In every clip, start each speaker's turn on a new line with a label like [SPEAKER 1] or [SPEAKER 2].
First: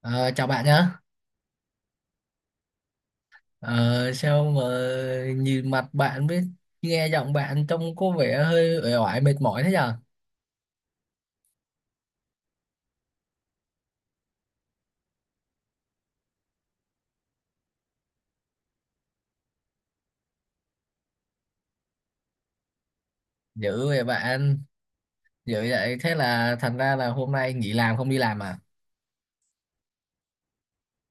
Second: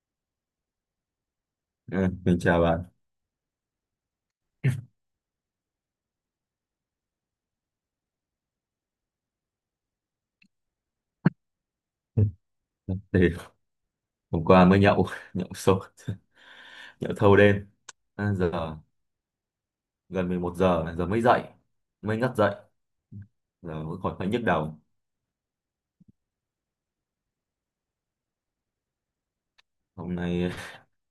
[SPEAKER 1] Ờ, chào bạn nhá.
[SPEAKER 2] À, mình chào bạn.
[SPEAKER 1] Ờ, sao mà nhìn mặt bạn với nghe giọng bạn trông có vẻ hơi uể oải mệt mỏi thế nhờ?
[SPEAKER 2] Thì hôm qua mới nhậu, nhậu sôi, nhậu thâu đêm. À, giờ gần 11 giờ, giờ mới dậy, mới ngất dậy. Giờ
[SPEAKER 1] Dữ
[SPEAKER 2] vẫn
[SPEAKER 1] vậy
[SPEAKER 2] còn hơi nhức
[SPEAKER 1] bạn,
[SPEAKER 2] đầu.
[SPEAKER 1] dữ vậy thế là thành ra là hôm nay nghỉ làm không đi làm à?
[SPEAKER 2] Hôm nay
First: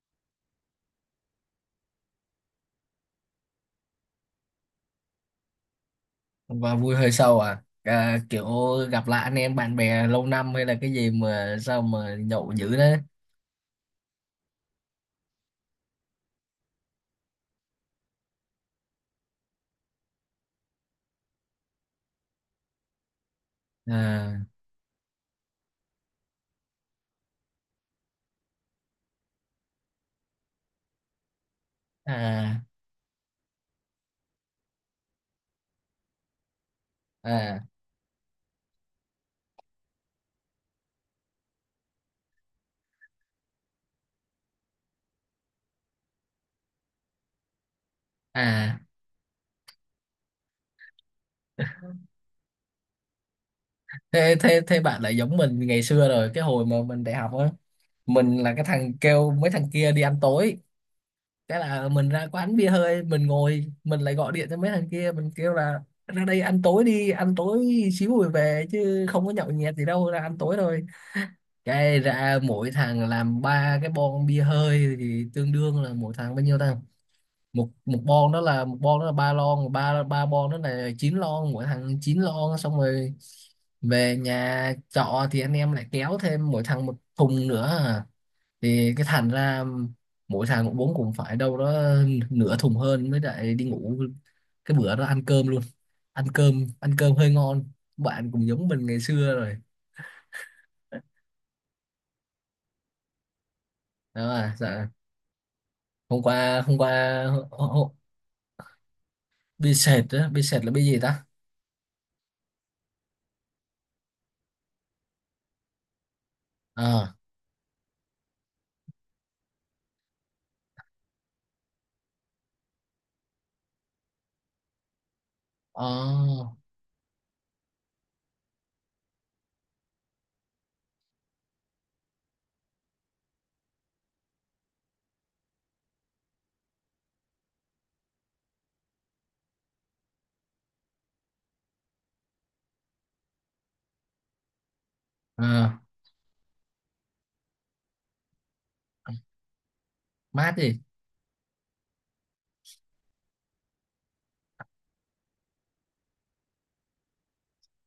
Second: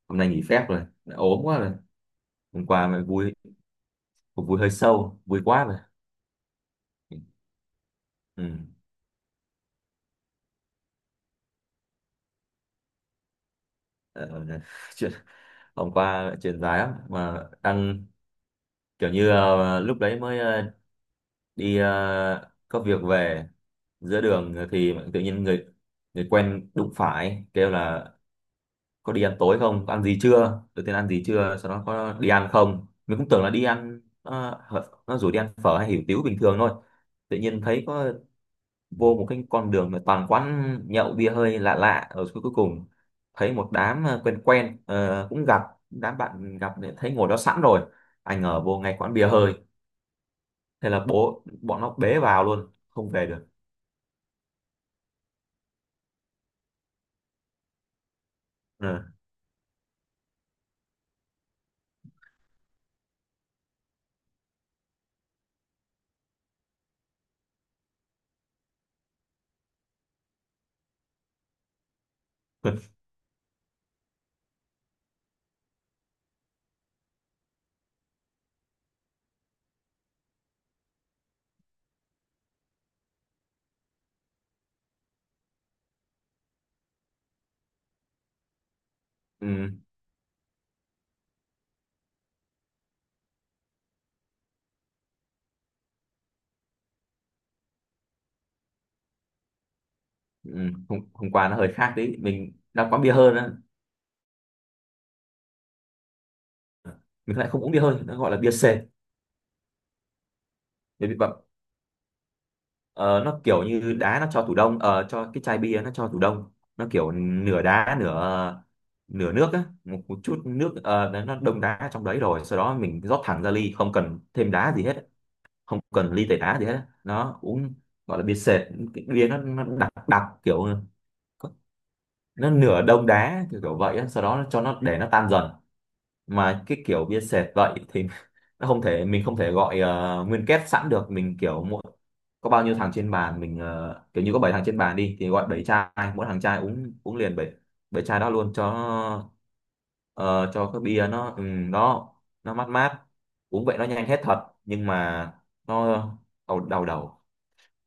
[SPEAKER 2] hôm nay nghỉ phép rồi, đã ốm quá rồi. Hôm qua mới vui, cuộc vui hơi sâu, vui quá rồi.
[SPEAKER 1] Và vui hơi sâu à? À,
[SPEAKER 2] Ừ.
[SPEAKER 1] kiểu gặp lại anh em bạn bè lâu năm hay là cái gì mà sao mà nhậu dữ đấy?
[SPEAKER 2] Ờ, chuyện, hôm qua chuyện dài lắm mà đang kiểu như lúc đấy mới đi có việc về giữa
[SPEAKER 1] À,
[SPEAKER 2] đường thì tự nhiên người người quen đụng phải kêu là có đi ăn tối không, có ăn gì chưa, đầu tiên ăn gì chưa, sau đó có đi ăn
[SPEAKER 1] à,
[SPEAKER 2] không. Mình cũng tưởng là đi ăn, nó rủ đi ăn phở hay hủ tiếu bình thường thôi, tự
[SPEAKER 1] à,
[SPEAKER 2] nhiên thấy có vô một cái con đường mà toàn quán nhậu bia hơi lạ lạ ở cuối cuối cùng thấy một đám quen quen cũng gặp đám bạn gặp để thấy ngồi đó sẵn rồi, ai ngờ
[SPEAKER 1] à.
[SPEAKER 2] vô ngay quán bia hơi, thế là bố bọn nó bế vào luôn, không về được.
[SPEAKER 1] Thế, thế, thế bạn lại giống mình ngày xưa rồi, cái hồi mà mình đại học á. Mình là cái
[SPEAKER 2] Ờ.
[SPEAKER 1] thằng kêu mấy thằng kia đi ăn tối, cái là mình ra quán bia hơi mình ngồi mình lại gọi điện cho mấy thằng kia mình kêu là ra đây ăn tối, đi ăn tối xíu rồi về chứ không có nhậu nhẹt gì đâu, ra ăn tối thôi. Cái ra mỗi thằng làm ba cái bon bia hơi thì tương đương là mỗi thằng bao nhiêu ta? Một một bon đó là một bon đó là 3 lon, ba ba bon đó là 9 lon, mỗi thằng 9 lon xong rồi về nhà trọ thì anh em lại kéo thêm mỗi thằng một thùng nữa à, thì cái thành ra
[SPEAKER 2] Ừ,
[SPEAKER 1] mỗi thằng cũng bốn cũng phải đâu đó nửa thùng hơn mới lại đi ngủ. Cái bữa đó ăn cơm luôn, ăn cơm hơi ngon. Bạn cũng giống mình ngày xưa rồi.
[SPEAKER 2] ừ, hôm qua nó hơi khác đấy, mình đang quán bia hơi đó.
[SPEAKER 1] Đó à, dạ. Hôm qua, hôm
[SPEAKER 2] Ờ,
[SPEAKER 1] qua
[SPEAKER 2] mình lại không
[SPEAKER 1] hô-
[SPEAKER 2] uống bia
[SPEAKER 1] hô-
[SPEAKER 2] hơi, nó gọi là bia sệt
[SPEAKER 1] bia sệt á, bia sệt là bia gì
[SPEAKER 2] để
[SPEAKER 1] ta?
[SPEAKER 2] bị bậm. Ờ, nó kiểu như đá nó cho tủ đông, cho cái chai bia nó cho tủ đông. Nó
[SPEAKER 1] ờ
[SPEAKER 2] kiểu nửa đá nửa nửa nước á, một chút nước, nó đông đá trong đấy rồi sau đó mình rót thẳng ra ly, không cần thêm đá gì hết, không cần ly tẩy
[SPEAKER 1] ờ
[SPEAKER 2] đá gì hết á. Nó uống gọi là bia sệt, cái bia nó đặc đặc kiểu nó nửa đông đá kiểu kiểu vậy á. Sau đó nó cho nó để nó tan dần, mà cái kiểu bia sệt vậy thì nó không thể, mình không thể gọi nguyên kết sẵn được. Mình kiểu mỗi có bao nhiêu thằng trên bàn mình kiểu như có bảy thằng trên bàn đi thì
[SPEAKER 1] ờ
[SPEAKER 2] gọi 7 chai, mỗi thằng chai, uống uống liền 7 bảy chai đó luôn cho ờ,
[SPEAKER 1] Mát
[SPEAKER 2] cho
[SPEAKER 1] gì?
[SPEAKER 2] cái bia nó ừ, đó, nó mát mát. Uống vậy nó nhanh hết thật nhưng mà nó đầu đầu đầu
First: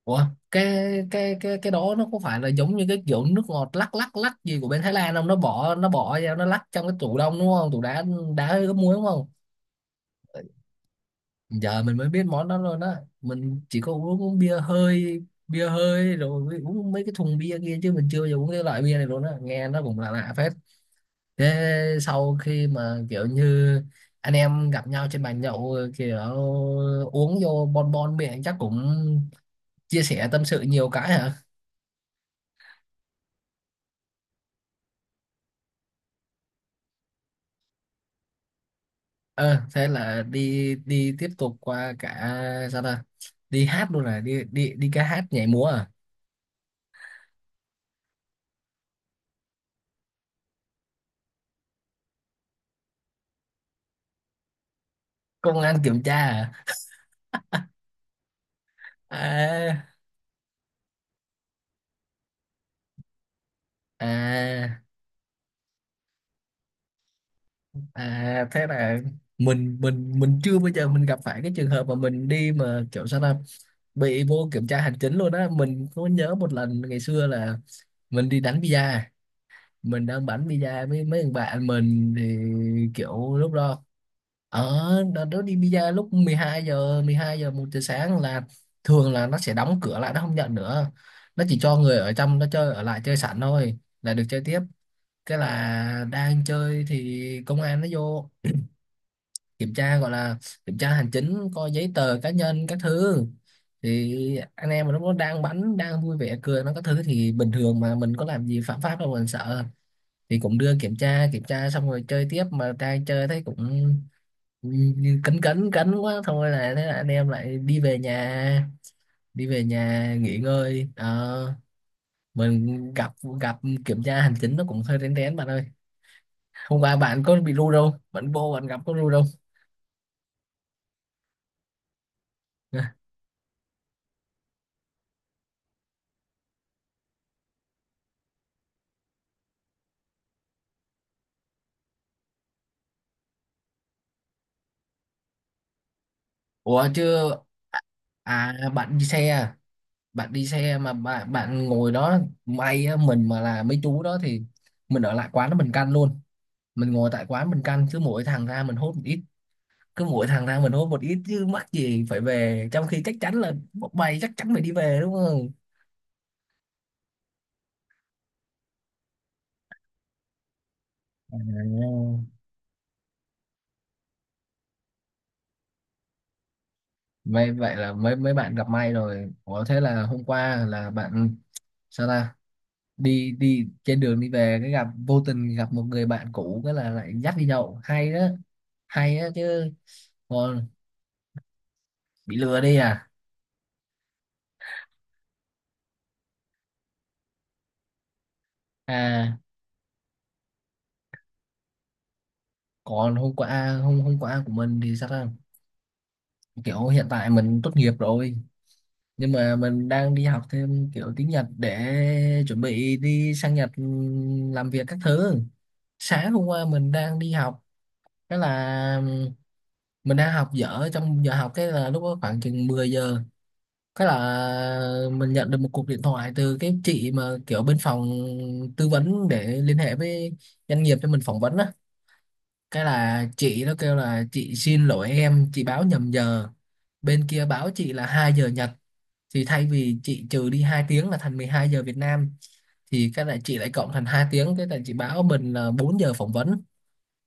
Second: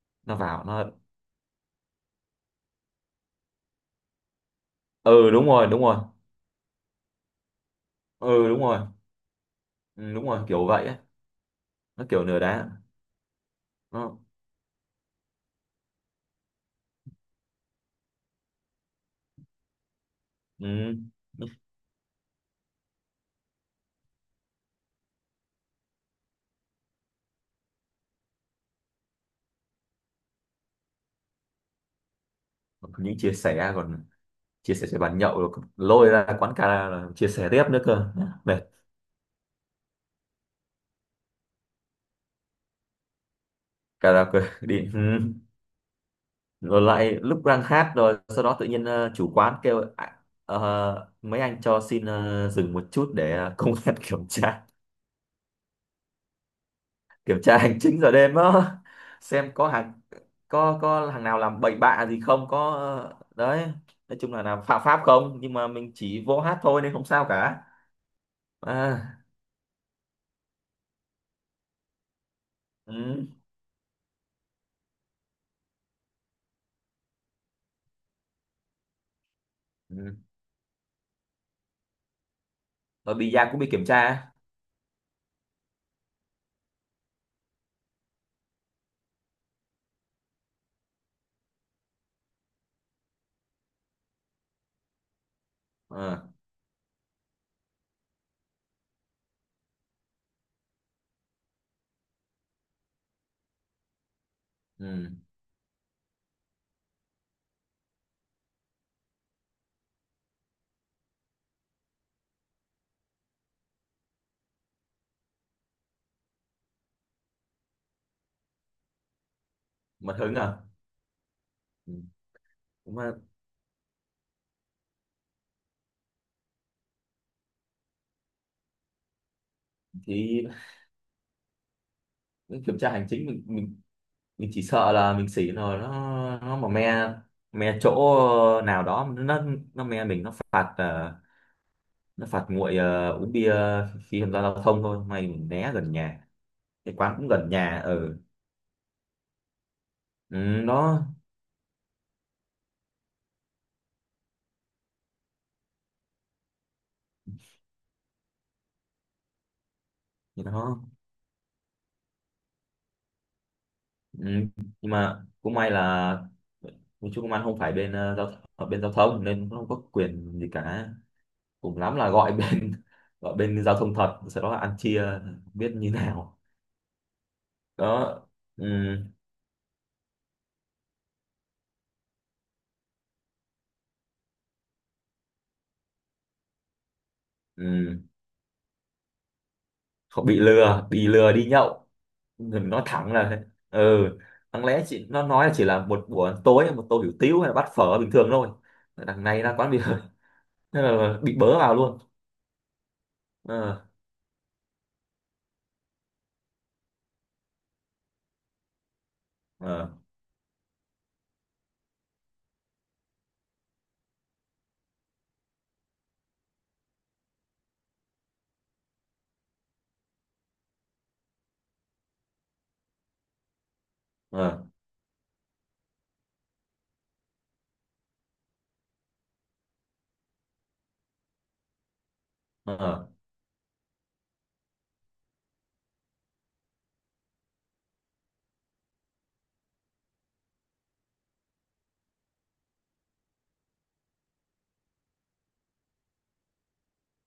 [SPEAKER 1] Ủa,
[SPEAKER 2] nó vào
[SPEAKER 1] cái
[SPEAKER 2] nó.
[SPEAKER 1] cái đó nó có phải là giống như cái kiểu nước ngọt lắc lắc lắc gì của bên Thái Lan không,
[SPEAKER 2] Ừ,
[SPEAKER 1] nó
[SPEAKER 2] đúng rồi,
[SPEAKER 1] bỏ
[SPEAKER 2] đúng
[SPEAKER 1] nó
[SPEAKER 2] rồi.
[SPEAKER 1] bỏ vào nó lắc trong cái tủ đông đúng không, tủ đá, đá
[SPEAKER 2] Ừ, đúng
[SPEAKER 1] với cái
[SPEAKER 2] rồi.
[SPEAKER 1] muối đúng không?
[SPEAKER 2] Ừ, đúng rồi kiểu vậy ấy.
[SPEAKER 1] Giờ mình
[SPEAKER 2] Nó
[SPEAKER 1] mới biết
[SPEAKER 2] kiểu nửa
[SPEAKER 1] món đó
[SPEAKER 2] đá
[SPEAKER 1] luôn á, mình chỉ có
[SPEAKER 2] nó
[SPEAKER 1] uống bia hơi, bia hơi rồi mới uống mấy cái thùng bia kia chứ mình chưa bao giờ uống cái loại bia này luôn á, nghe nó cũng là lạ lạ phết.
[SPEAKER 2] ừ.
[SPEAKER 1] Thế sau khi mà kiểu như anh em gặp nhau trên bàn nhậu kiểu uống vô bon bon miệng chắc cũng chia sẻ tâm sự nhiều cái hả?
[SPEAKER 2] Những chia sẻ còn chia sẻ cho bàn nhậu rồi lôi ra quán karaoke là chia sẻ tiếp nữa cơ, mệt.
[SPEAKER 1] Ờ, thế là đi đi tiếp tục qua cả, sao ta, đi hát luôn, là
[SPEAKER 2] Karaoke
[SPEAKER 1] đi đi
[SPEAKER 2] đi
[SPEAKER 1] đi
[SPEAKER 2] ừ.
[SPEAKER 1] ca hát nhảy múa à?
[SPEAKER 2] Rồi lại lúc đang hát rồi sau đó tự nhiên chủ quán kêu "À, mấy anh cho xin dừng một chút để công an kiểm tra,
[SPEAKER 1] Công an kiểm tra?
[SPEAKER 2] kiểm tra hành chính giờ đêm đó, xem có
[SPEAKER 1] À.
[SPEAKER 2] hàng, có hàng nào làm bậy bạ gì không, có đấy,
[SPEAKER 1] À.
[SPEAKER 2] nói chung là làm
[SPEAKER 1] À.
[SPEAKER 2] phạm pháp không", nhưng mà mình chỉ vô hát thôi nên không sao cả.
[SPEAKER 1] À, thế là
[SPEAKER 2] À,
[SPEAKER 1] mình chưa bao giờ mình gặp phải cái trường hợp mà mình đi mà kiểu sao
[SPEAKER 2] ừ.
[SPEAKER 1] ta bị vô kiểm tra hành chính luôn á. Mình có nhớ một lần ngày xưa là mình đi đánh bida, mình
[SPEAKER 2] Ừ.
[SPEAKER 1] đang bắn bida với mấy thằng bạn mình thì
[SPEAKER 2] Rồi bì
[SPEAKER 1] kiểu
[SPEAKER 2] da
[SPEAKER 1] lúc
[SPEAKER 2] cũng bị
[SPEAKER 1] đó,
[SPEAKER 2] kiểm tra.
[SPEAKER 1] ở đợt đó đi bida lúc 12 giờ, 12 giờ 1 giờ sáng là thường là nó sẽ đóng cửa lại nó không nhận nữa, nó chỉ cho người ở trong nó chơi ở lại chơi sẵn thôi là được chơi tiếp. Cái là
[SPEAKER 2] Ờ,
[SPEAKER 1] đang chơi thì công an nó vô kiểm tra, gọi là kiểm tra hành chính coi giấy tờ cá nhân các thứ. Thì anh em mà lúc
[SPEAKER 2] ừ.
[SPEAKER 1] đó đang bắn đang vui vẻ cười nó các thứ thì bình thường, mà mình có làm gì phạm pháp đâu mà mình sợ, thì cũng đưa kiểm tra, kiểm tra xong rồi chơi tiếp. Mà đang chơi thấy cũng như cấn cấn cấn quá thôi là thế là anh em lại đi về nhà, đi về nhà
[SPEAKER 2] Mất hứng
[SPEAKER 1] nghỉ
[SPEAKER 2] à.
[SPEAKER 1] ngơi. Ờ,
[SPEAKER 2] Ừ.
[SPEAKER 1] mình
[SPEAKER 2] Đúng
[SPEAKER 1] gặp,
[SPEAKER 2] là
[SPEAKER 1] gặp kiểm tra hành chính nó cũng hơi rén rén bạn ơi. Hôm qua bạn có bị ru đâu, bạn vô bạn gặp có ru đâu.
[SPEAKER 2] thì kiểm tra hành chính mình, mình chỉ sợ là mình xỉ rồi nó mà me, me chỗ nào đó nó me mình, nó phạt nó phạt nguội uống bia khi tham gia giao thông thôi. May mình né gần nhà,
[SPEAKER 1] Ủa
[SPEAKER 2] cái quán cũng
[SPEAKER 1] chứ.
[SPEAKER 2] gần nhà ở ừ.
[SPEAKER 1] À, bạn đi xe à? Bạn đi
[SPEAKER 2] Ừ,
[SPEAKER 1] xe mà
[SPEAKER 2] đó
[SPEAKER 1] bạn, bạn ngồi đó, may á. Mình mà là mấy chú đó thì mình ở lại quán đó mình căn luôn, mình ngồi tại quán mình căn cứ mỗi thằng ra mình hốt một ít, cứ mỗi
[SPEAKER 2] thì
[SPEAKER 1] thằng ra mình
[SPEAKER 2] đó
[SPEAKER 1] hốt một ít chứ mắc gì phải về, trong khi chắc chắn là bọn mày
[SPEAKER 2] ừ.
[SPEAKER 1] chắc chắn phải đi
[SPEAKER 2] Nhưng
[SPEAKER 1] về đúng
[SPEAKER 2] mà
[SPEAKER 1] không?
[SPEAKER 2] cũng may là mình, chú công an không phải bên ở bên giao thông nên cũng không có quyền gì cả.
[SPEAKER 1] À,
[SPEAKER 2] Cùng lắm là gọi bên gọi bên giao thông thật, sau đó là ăn chia không biết như nào.
[SPEAKER 1] vậy vậy là mấy
[SPEAKER 2] Đó
[SPEAKER 1] mấy bạn
[SPEAKER 2] ừ,
[SPEAKER 1] gặp may rồi. Ủa thế là hôm qua là bạn, sao ta, đi đi trên đường đi về cái gặp vô tình gặp một người bạn cũ cái là lại dắt đi nhậu
[SPEAKER 2] ừ.
[SPEAKER 1] hay đó, hay đó chứ.
[SPEAKER 2] Không, bị
[SPEAKER 1] Còn
[SPEAKER 2] lừa, bị lừa đi nhậu.
[SPEAKER 1] bị lừa
[SPEAKER 2] Đừng
[SPEAKER 1] đi
[SPEAKER 2] nói
[SPEAKER 1] à?
[SPEAKER 2] thẳng là thế. Ừ, đáng lẽ chị nó nói là chỉ là một buổi tối một tô hủ tiếu hay là bát phở bình thường thôi, đằng
[SPEAKER 1] À,
[SPEAKER 2] này ra quán bia, thế là bị bớ vào luôn.
[SPEAKER 1] còn hôm qua,
[SPEAKER 2] Ờ.
[SPEAKER 1] hôm hôm qua của mình thì sao ta, kiểu hiện tại mình tốt nghiệp rồi nhưng mà
[SPEAKER 2] Ờ.
[SPEAKER 1] mình đang đi học thêm kiểu tiếng Nhật để chuẩn bị đi sang Nhật, ừ, làm việc các thứ. Sáng hôm qua mình đang đi học, cái là ừ, mình đang học dở trong giờ học, cái là lúc đó khoảng chừng 10 giờ, cái
[SPEAKER 2] Ờ.
[SPEAKER 1] là mình nhận được một cuộc điện thoại từ cái chị mà kiểu bên phòng tư vấn để liên hệ với doanh nghiệp cho mình phỏng vấn á. Cái
[SPEAKER 2] Ờ.
[SPEAKER 1] là chị nó kêu là chị xin lỗi em, chị báo nhầm giờ, bên kia báo chị là 2 giờ Nhật thì thay vì chị trừ đi 2 tiếng là thành 12 giờ Việt Nam thì cái là chị lại cộng thành 2 tiếng, cái là chị báo mình là 4 giờ phỏng vấn.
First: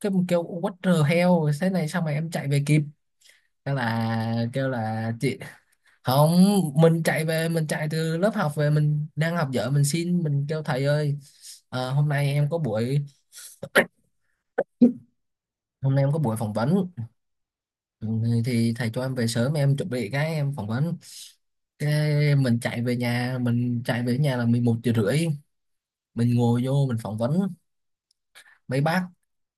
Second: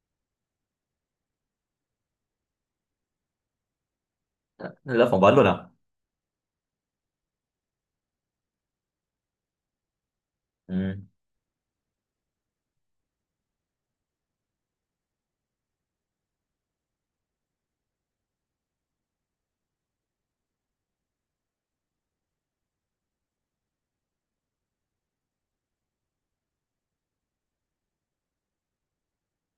[SPEAKER 1] Cái mình kêu what the hell thế này sao mà em chạy về kịp. Cái là kêu
[SPEAKER 2] Lớp
[SPEAKER 1] là
[SPEAKER 2] phỏng vấn
[SPEAKER 1] chị
[SPEAKER 2] luôn à?
[SPEAKER 1] không, mình chạy về, mình chạy từ lớp học về, mình đang học dở mình xin, mình kêu thầy
[SPEAKER 2] Ừ.
[SPEAKER 1] ơi, hôm nay em có buổi, hôm nay em có buổi phỏng vấn, ừ, thì thầy cho em về sớm em chuẩn bị cái em phỏng vấn. Cái mình chạy về nhà, mình chạy về nhà là 11 giờ rưỡi, mình ngồi vô mình phỏng vấn mấy bác.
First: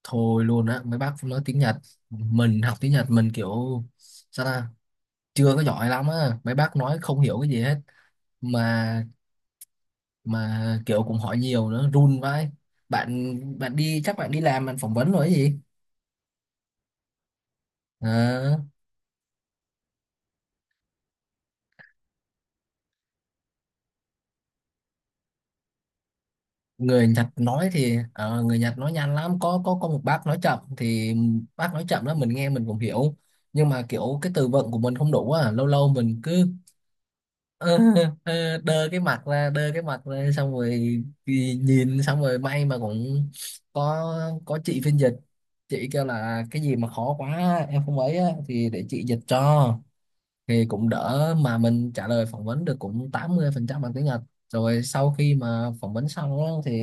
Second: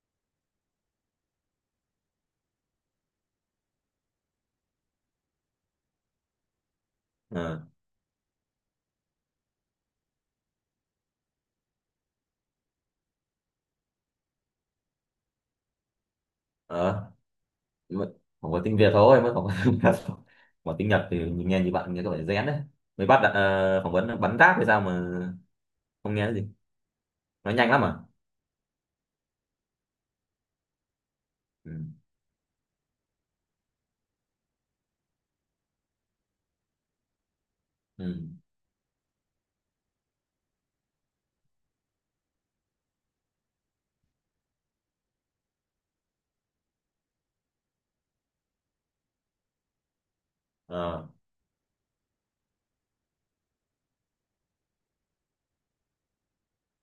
[SPEAKER 1] Thôi luôn á, mấy bác nói tiếng Nhật, mình học tiếng Nhật mình kiểu sao ta chưa có giỏi lắm á, mấy bác nói không hiểu
[SPEAKER 2] Ờ.
[SPEAKER 1] cái gì hết. mà mà kiểu cũng hỏi nhiều nữa run vai. Bạn, bạn đi chắc bạn đi làm bạn phỏng vấn rồi cái gì.
[SPEAKER 2] Ờ. Nhưng mà không
[SPEAKER 1] Ờ,
[SPEAKER 2] có tiếng Việt thôi mới phỏng vấn, mà tiếng Nhật thì mình nghe như bạn, nghe các bạn rén đấy. Mới bắt đặt, phỏng vấn bắn ráp hay sao mà không nghe cái gì.
[SPEAKER 1] người Nhật
[SPEAKER 2] Nói
[SPEAKER 1] nói
[SPEAKER 2] nhanh lắm
[SPEAKER 1] thì
[SPEAKER 2] à?
[SPEAKER 1] người Nhật nói nhanh lắm, có một bác nói chậm thì
[SPEAKER 2] Ừ.
[SPEAKER 1] bác nói chậm đó mình nghe mình cũng hiểu, nhưng mà kiểu cái từ vựng của mình không đủ á, lâu lâu mình cứ ờ,
[SPEAKER 2] Ừ.
[SPEAKER 1] đơ cái mặt ra, đơ cái mặt ra xong rồi thì nhìn xong rồi, may mà cũng có có chị phiên dịch, chị kêu là cái gì mà khó quá em không ấy á, thì để chị dịch cho, thì cũng
[SPEAKER 2] Ờ.
[SPEAKER 1] đỡ, mà mình trả lời phỏng vấn được cũng 80% bằng tiếng Nhật. Rồi sau khi mà phỏng vấn xong á, thì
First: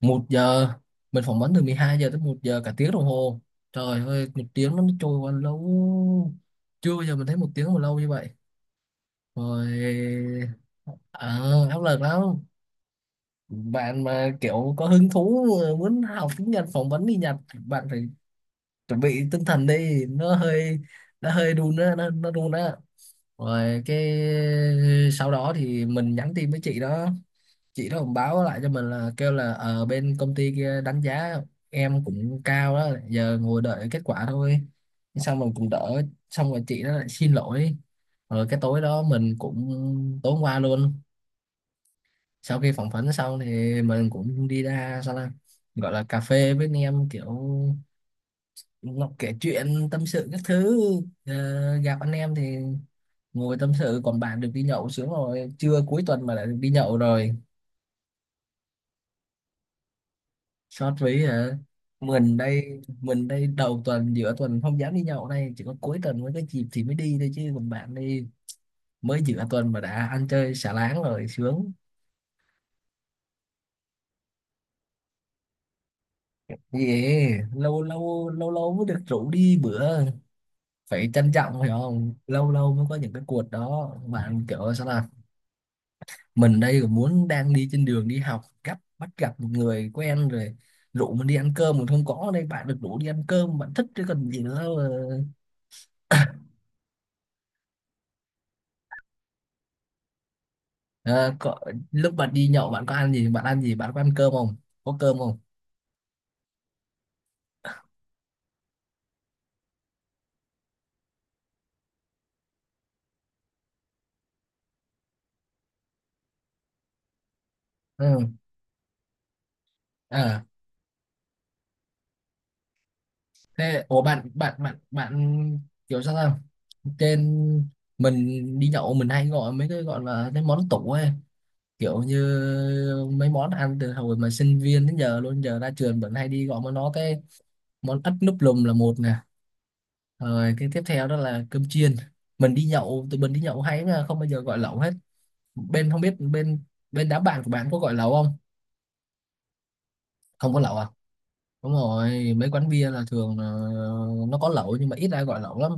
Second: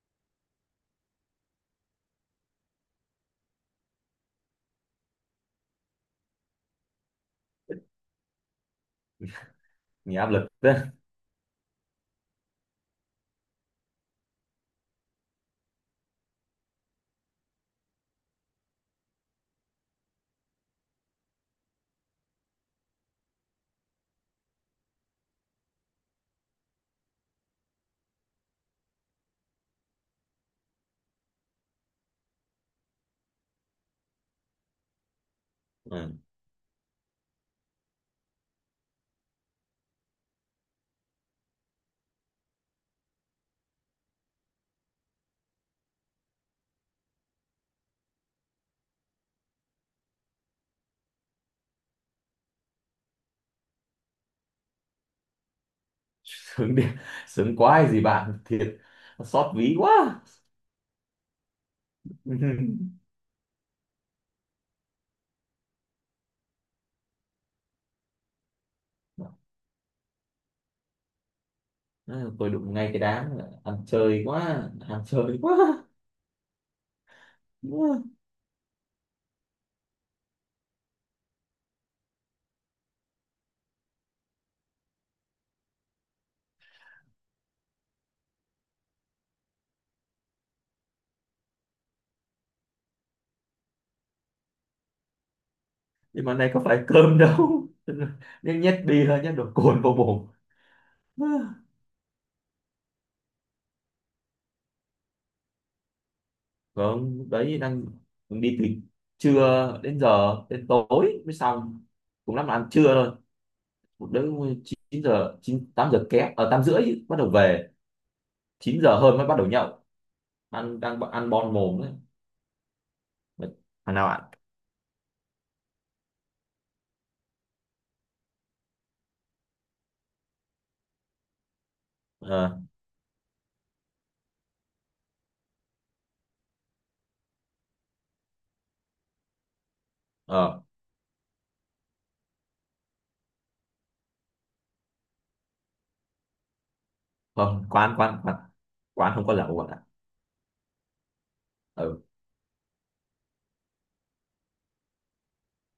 [SPEAKER 1] một giờ, mình phỏng vấn từ 12 giờ tới 1 giờ, cả tiếng đồng hồ, trời ơi, một tiếng nó trôi qua lâu, chưa bao giờ mình thấy một tiếng mà lâu như vậy,
[SPEAKER 2] Nghe áp
[SPEAKER 1] rồi.
[SPEAKER 2] lực đấy.
[SPEAKER 1] À, áp lực lắm. Bạn mà kiểu có hứng thú muốn học tiếng Nhật phỏng vấn đi Nhật, bạn phải chuẩn bị tinh thần đi, nó hơi, nó hơi đun á, nó đun á. Rồi cái sau đó thì mình nhắn tin với chị đó, chị đó cũng báo lại cho mình là kêu là ở bên công ty kia đánh giá em cũng cao đó, giờ ngồi đợi kết quả thôi, xong mình cũng đỡ.
[SPEAKER 2] Ừ.
[SPEAKER 1] Xong rồi chị đó lại xin lỗi. Rồi cái tối đó mình cũng, tối hôm qua luôn, sau khi phỏng vấn xong thì mình cũng đi ra, sao là, gọi là cà phê với anh em kiểu, nó kể chuyện tâm sự các thứ. Ờ, gặp anh em thì ngồi tâm sự, còn bạn được đi nhậu sướng rồi, trưa cuối tuần mà lại được đi
[SPEAKER 2] Sướng đi,
[SPEAKER 1] nhậu rồi.
[SPEAKER 2] sướng quá hay gì bạn, thiệt xót ví quá.
[SPEAKER 1] Sót ví hả? Mình đây, mình đây đầu tuần giữa tuần không dám đi nhậu đây, chỉ có cuối tuần mới có dịp thì mới đi thôi, chứ còn bạn đi mới giữa tuần mà đã ăn chơi xả láng rồi, sướng
[SPEAKER 2] Ừ, tôi đụng ngay cái đám ăn chơi quá, ăn chơi quá.
[SPEAKER 1] gì. Lâu
[SPEAKER 2] Ừ,
[SPEAKER 1] lâu, lâu lâu mới được rủ đi bữa phải trân trọng phải không, lâu lâu mới có những cái cuộc đó bạn, kiểu sao là mình đây còn muốn đang đi trên đường đi học gấp bắt gặp một người quen rồi rủ mình đi ăn cơm mình không có. Ở đây bạn được rủ đi ăn cơm bạn thích chứ còn gì nữa mà.
[SPEAKER 2] nhưng mà này có phải cơm đâu, nhét nhét bia nhét đồ cồn vào mồm. Ừ,
[SPEAKER 1] Ờ, có, lúc bạn đi nhậu bạn có ăn gì, bạn ăn gì, bạn có ăn cơm không, có cơm không?
[SPEAKER 2] vâng đấy, đang đi từ trưa đến giờ đến tối mới xong, cũng lắm là ăn trưa thôi. Một đứa 9 giờ, 9 8 giờ kém ở 8 rưỡi bắt đầu về,
[SPEAKER 1] Ừ.
[SPEAKER 2] chín giờ hơn mới bắt đầu nhậu,
[SPEAKER 1] Ờ,
[SPEAKER 2] ăn đang ăn bon mồm.
[SPEAKER 1] thế
[SPEAKER 2] Thằng
[SPEAKER 1] ủa
[SPEAKER 2] nào ạ?
[SPEAKER 1] bạn, bạn kiểu sao không, trên, mình đi nhậu mình hay gọi mấy cái gọi là cái món tủ ấy, kiểu như
[SPEAKER 2] Ờ.
[SPEAKER 1] mấy món ăn từ hồi mà sinh viên đến giờ luôn, giờ ra trường vẫn hay đi gọi món nó cái. Món ất núp lùm là một nè, rồi
[SPEAKER 2] Ờ.
[SPEAKER 1] cái tiếp theo đó là cơm chiên. Mình đi nhậu, tụi mình đi nhậu hay mà không bao giờ gọi lẩu hết. Bên không biết bên bên đám bạn của
[SPEAKER 2] Không,
[SPEAKER 1] bạn có gọi
[SPEAKER 2] quán
[SPEAKER 1] lẩu
[SPEAKER 2] quán quán
[SPEAKER 1] không
[SPEAKER 2] quán không có lẩu bạn ạ.
[SPEAKER 1] không có lẩu à Đúng
[SPEAKER 2] Ừ,
[SPEAKER 1] rồi, mấy quán bia là thường là nó có lẩu nhưng mà ít ai gọi lẩu lắm.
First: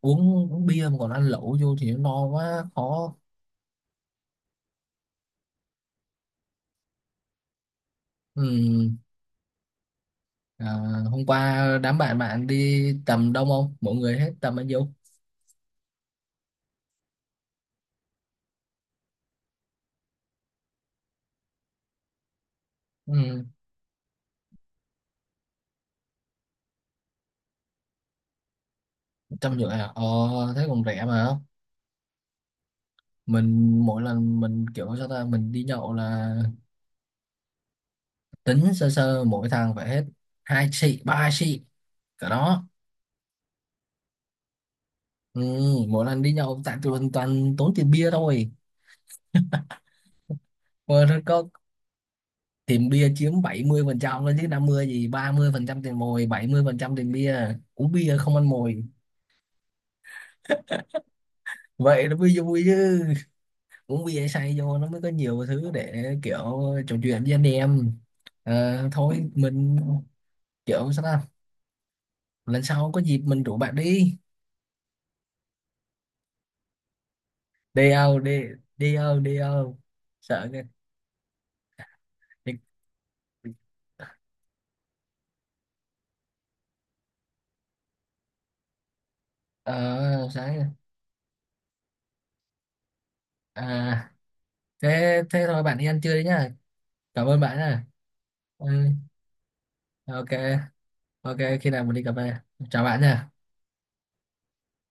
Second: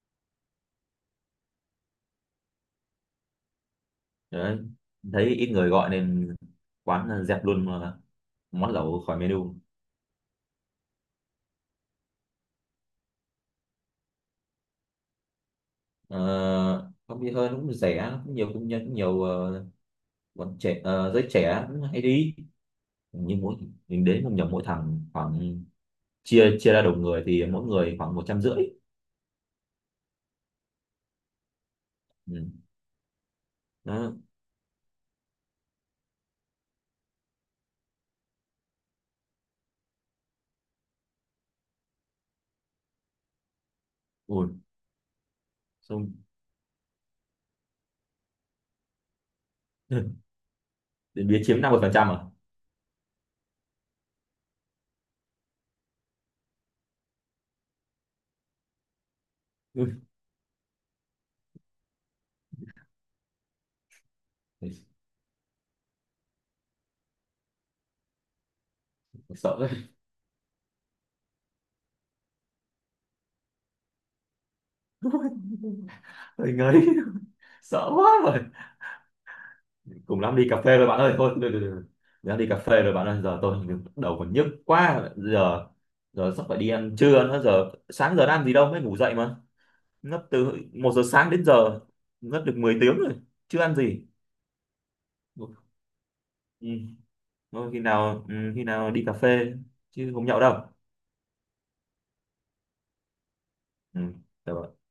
[SPEAKER 1] Uống, uống bia mà còn ăn lẩu vô thì nó no quá, khó.
[SPEAKER 2] đấy, thấy ít người gọi nên quán dẹp luôn,
[SPEAKER 1] Ừ.
[SPEAKER 2] món lẩu khỏi menu.
[SPEAKER 1] À, hôm qua đám bạn bạn đi tầm đông không? Mọi người hết tầm bao nhiêu?
[SPEAKER 2] ờ, Không đi hơn, cũng rẻ cũng nhiều cũng nhân cũng nhiều, bọn trẻ, giới trẻ cũng hay đi. Như
[SPEAKER 1] Ừ.
[SPEAKER 2] mỗi mình đến một nhóm, mỗi thằng khoảng, chia chia ra đầu người thì mỗi người khoảng 150.
[SPEAKER 1] Trăm rưỡi à? Ờ, thế còn rẻ mà.
[SPEAKER 2] Ừ.
[SPEAKER 1] Mình mỗi
[SPEAKER 2] Đó.
[SPEAKER 1] lần mình kiểu sao ta, mình đi nhậu là tính sơ sơ mỗi thằng phải hết hai xị, ba xị. Cả đó.
[SPEAKER 2] Ui.
[SPEAKER 1] Ừ, mỗi
[SPEAKER 2] Xong
[SPEAKER 1] lần đi nhậu tại tụi mình toàn tốn tiền bia thôi. Mà
[SPEAKER 2] đến bia
[SPEAKER 1] có
[SPEAKER 2] chiếm 50% à?
[SPEAKER 1] tiền bia chiếm 70% đó chứ, 50 gì, 30% tiền mồi, 70% tiền bia, uống bia không ăn mồi
[SPEAKER 2] Ui,
[SPEAKER 1] vậy nó mới vui chứ. Uống bia say vô nó mới có nhiều thứ để kiểu trò chuyện với anh em. Ờ, thôi
[SPEAKER 2] sợ ơi.
[SPEAKER 1] mình kiểu sao ta lần sau có dịp mình rủ bạn đi.
[SPEAKER 2] Ôi, ngấy,
[SPEAKER 1] Đi
[SPEAKER 2] sợ quá
[SPEAKER 1] đâu
[SPEAKER 2] rồi.
[SPEAKER 1] đi, đi đâu, đi đâu?
[SPEAKER 2] Cùng lắm đi
[SPEAKER 1] Sợ kìa.
[SPEAKER 2] cà phê rồi bạn ơi, thôi được, được, được. Đã đi cà
[SPEAKER 1] Đi-.
[SPEAKER 2] phê rồi bạn ơi, giờ tôi đầu còn nhức quá, giờ giờ sắp phải đi ăn trưa nữa, giờ sáng giờ đã ăn gì đâu, mới ngủ dậy mà. Ngất
[SPEAKER 1] Ờ
[SPEAKER 2] từ
[SPEAKER 1] sáng,
[SPEAKER 2] 1 giờ sáng đến giờ, ngất được 10 tiếng rồi, chưa ăn gì.
[SPEAKER 1] à thế thế thôi bạn đi ăn trưa đi nhá,
[SPEAKER 2] Ừ.
[SPEAKER 1] cảm ơn bạn
[SPEAKER 2] Thôi khi
[SPEAKER 1] nha.
[SPEAKER 2] nào, ừ, khi
[SPEAKER 1] Ừ,
[SPEAKER 2] nào đi cà phê chứ không
[SPEAKER 1] ok.
[SPEAKER 2] nhậu đâu.
[SPEAKER 1] Ok khi nào mình đi cà phê, chào bạn nha.
[SPEAKER 2] Ừ, được rồi.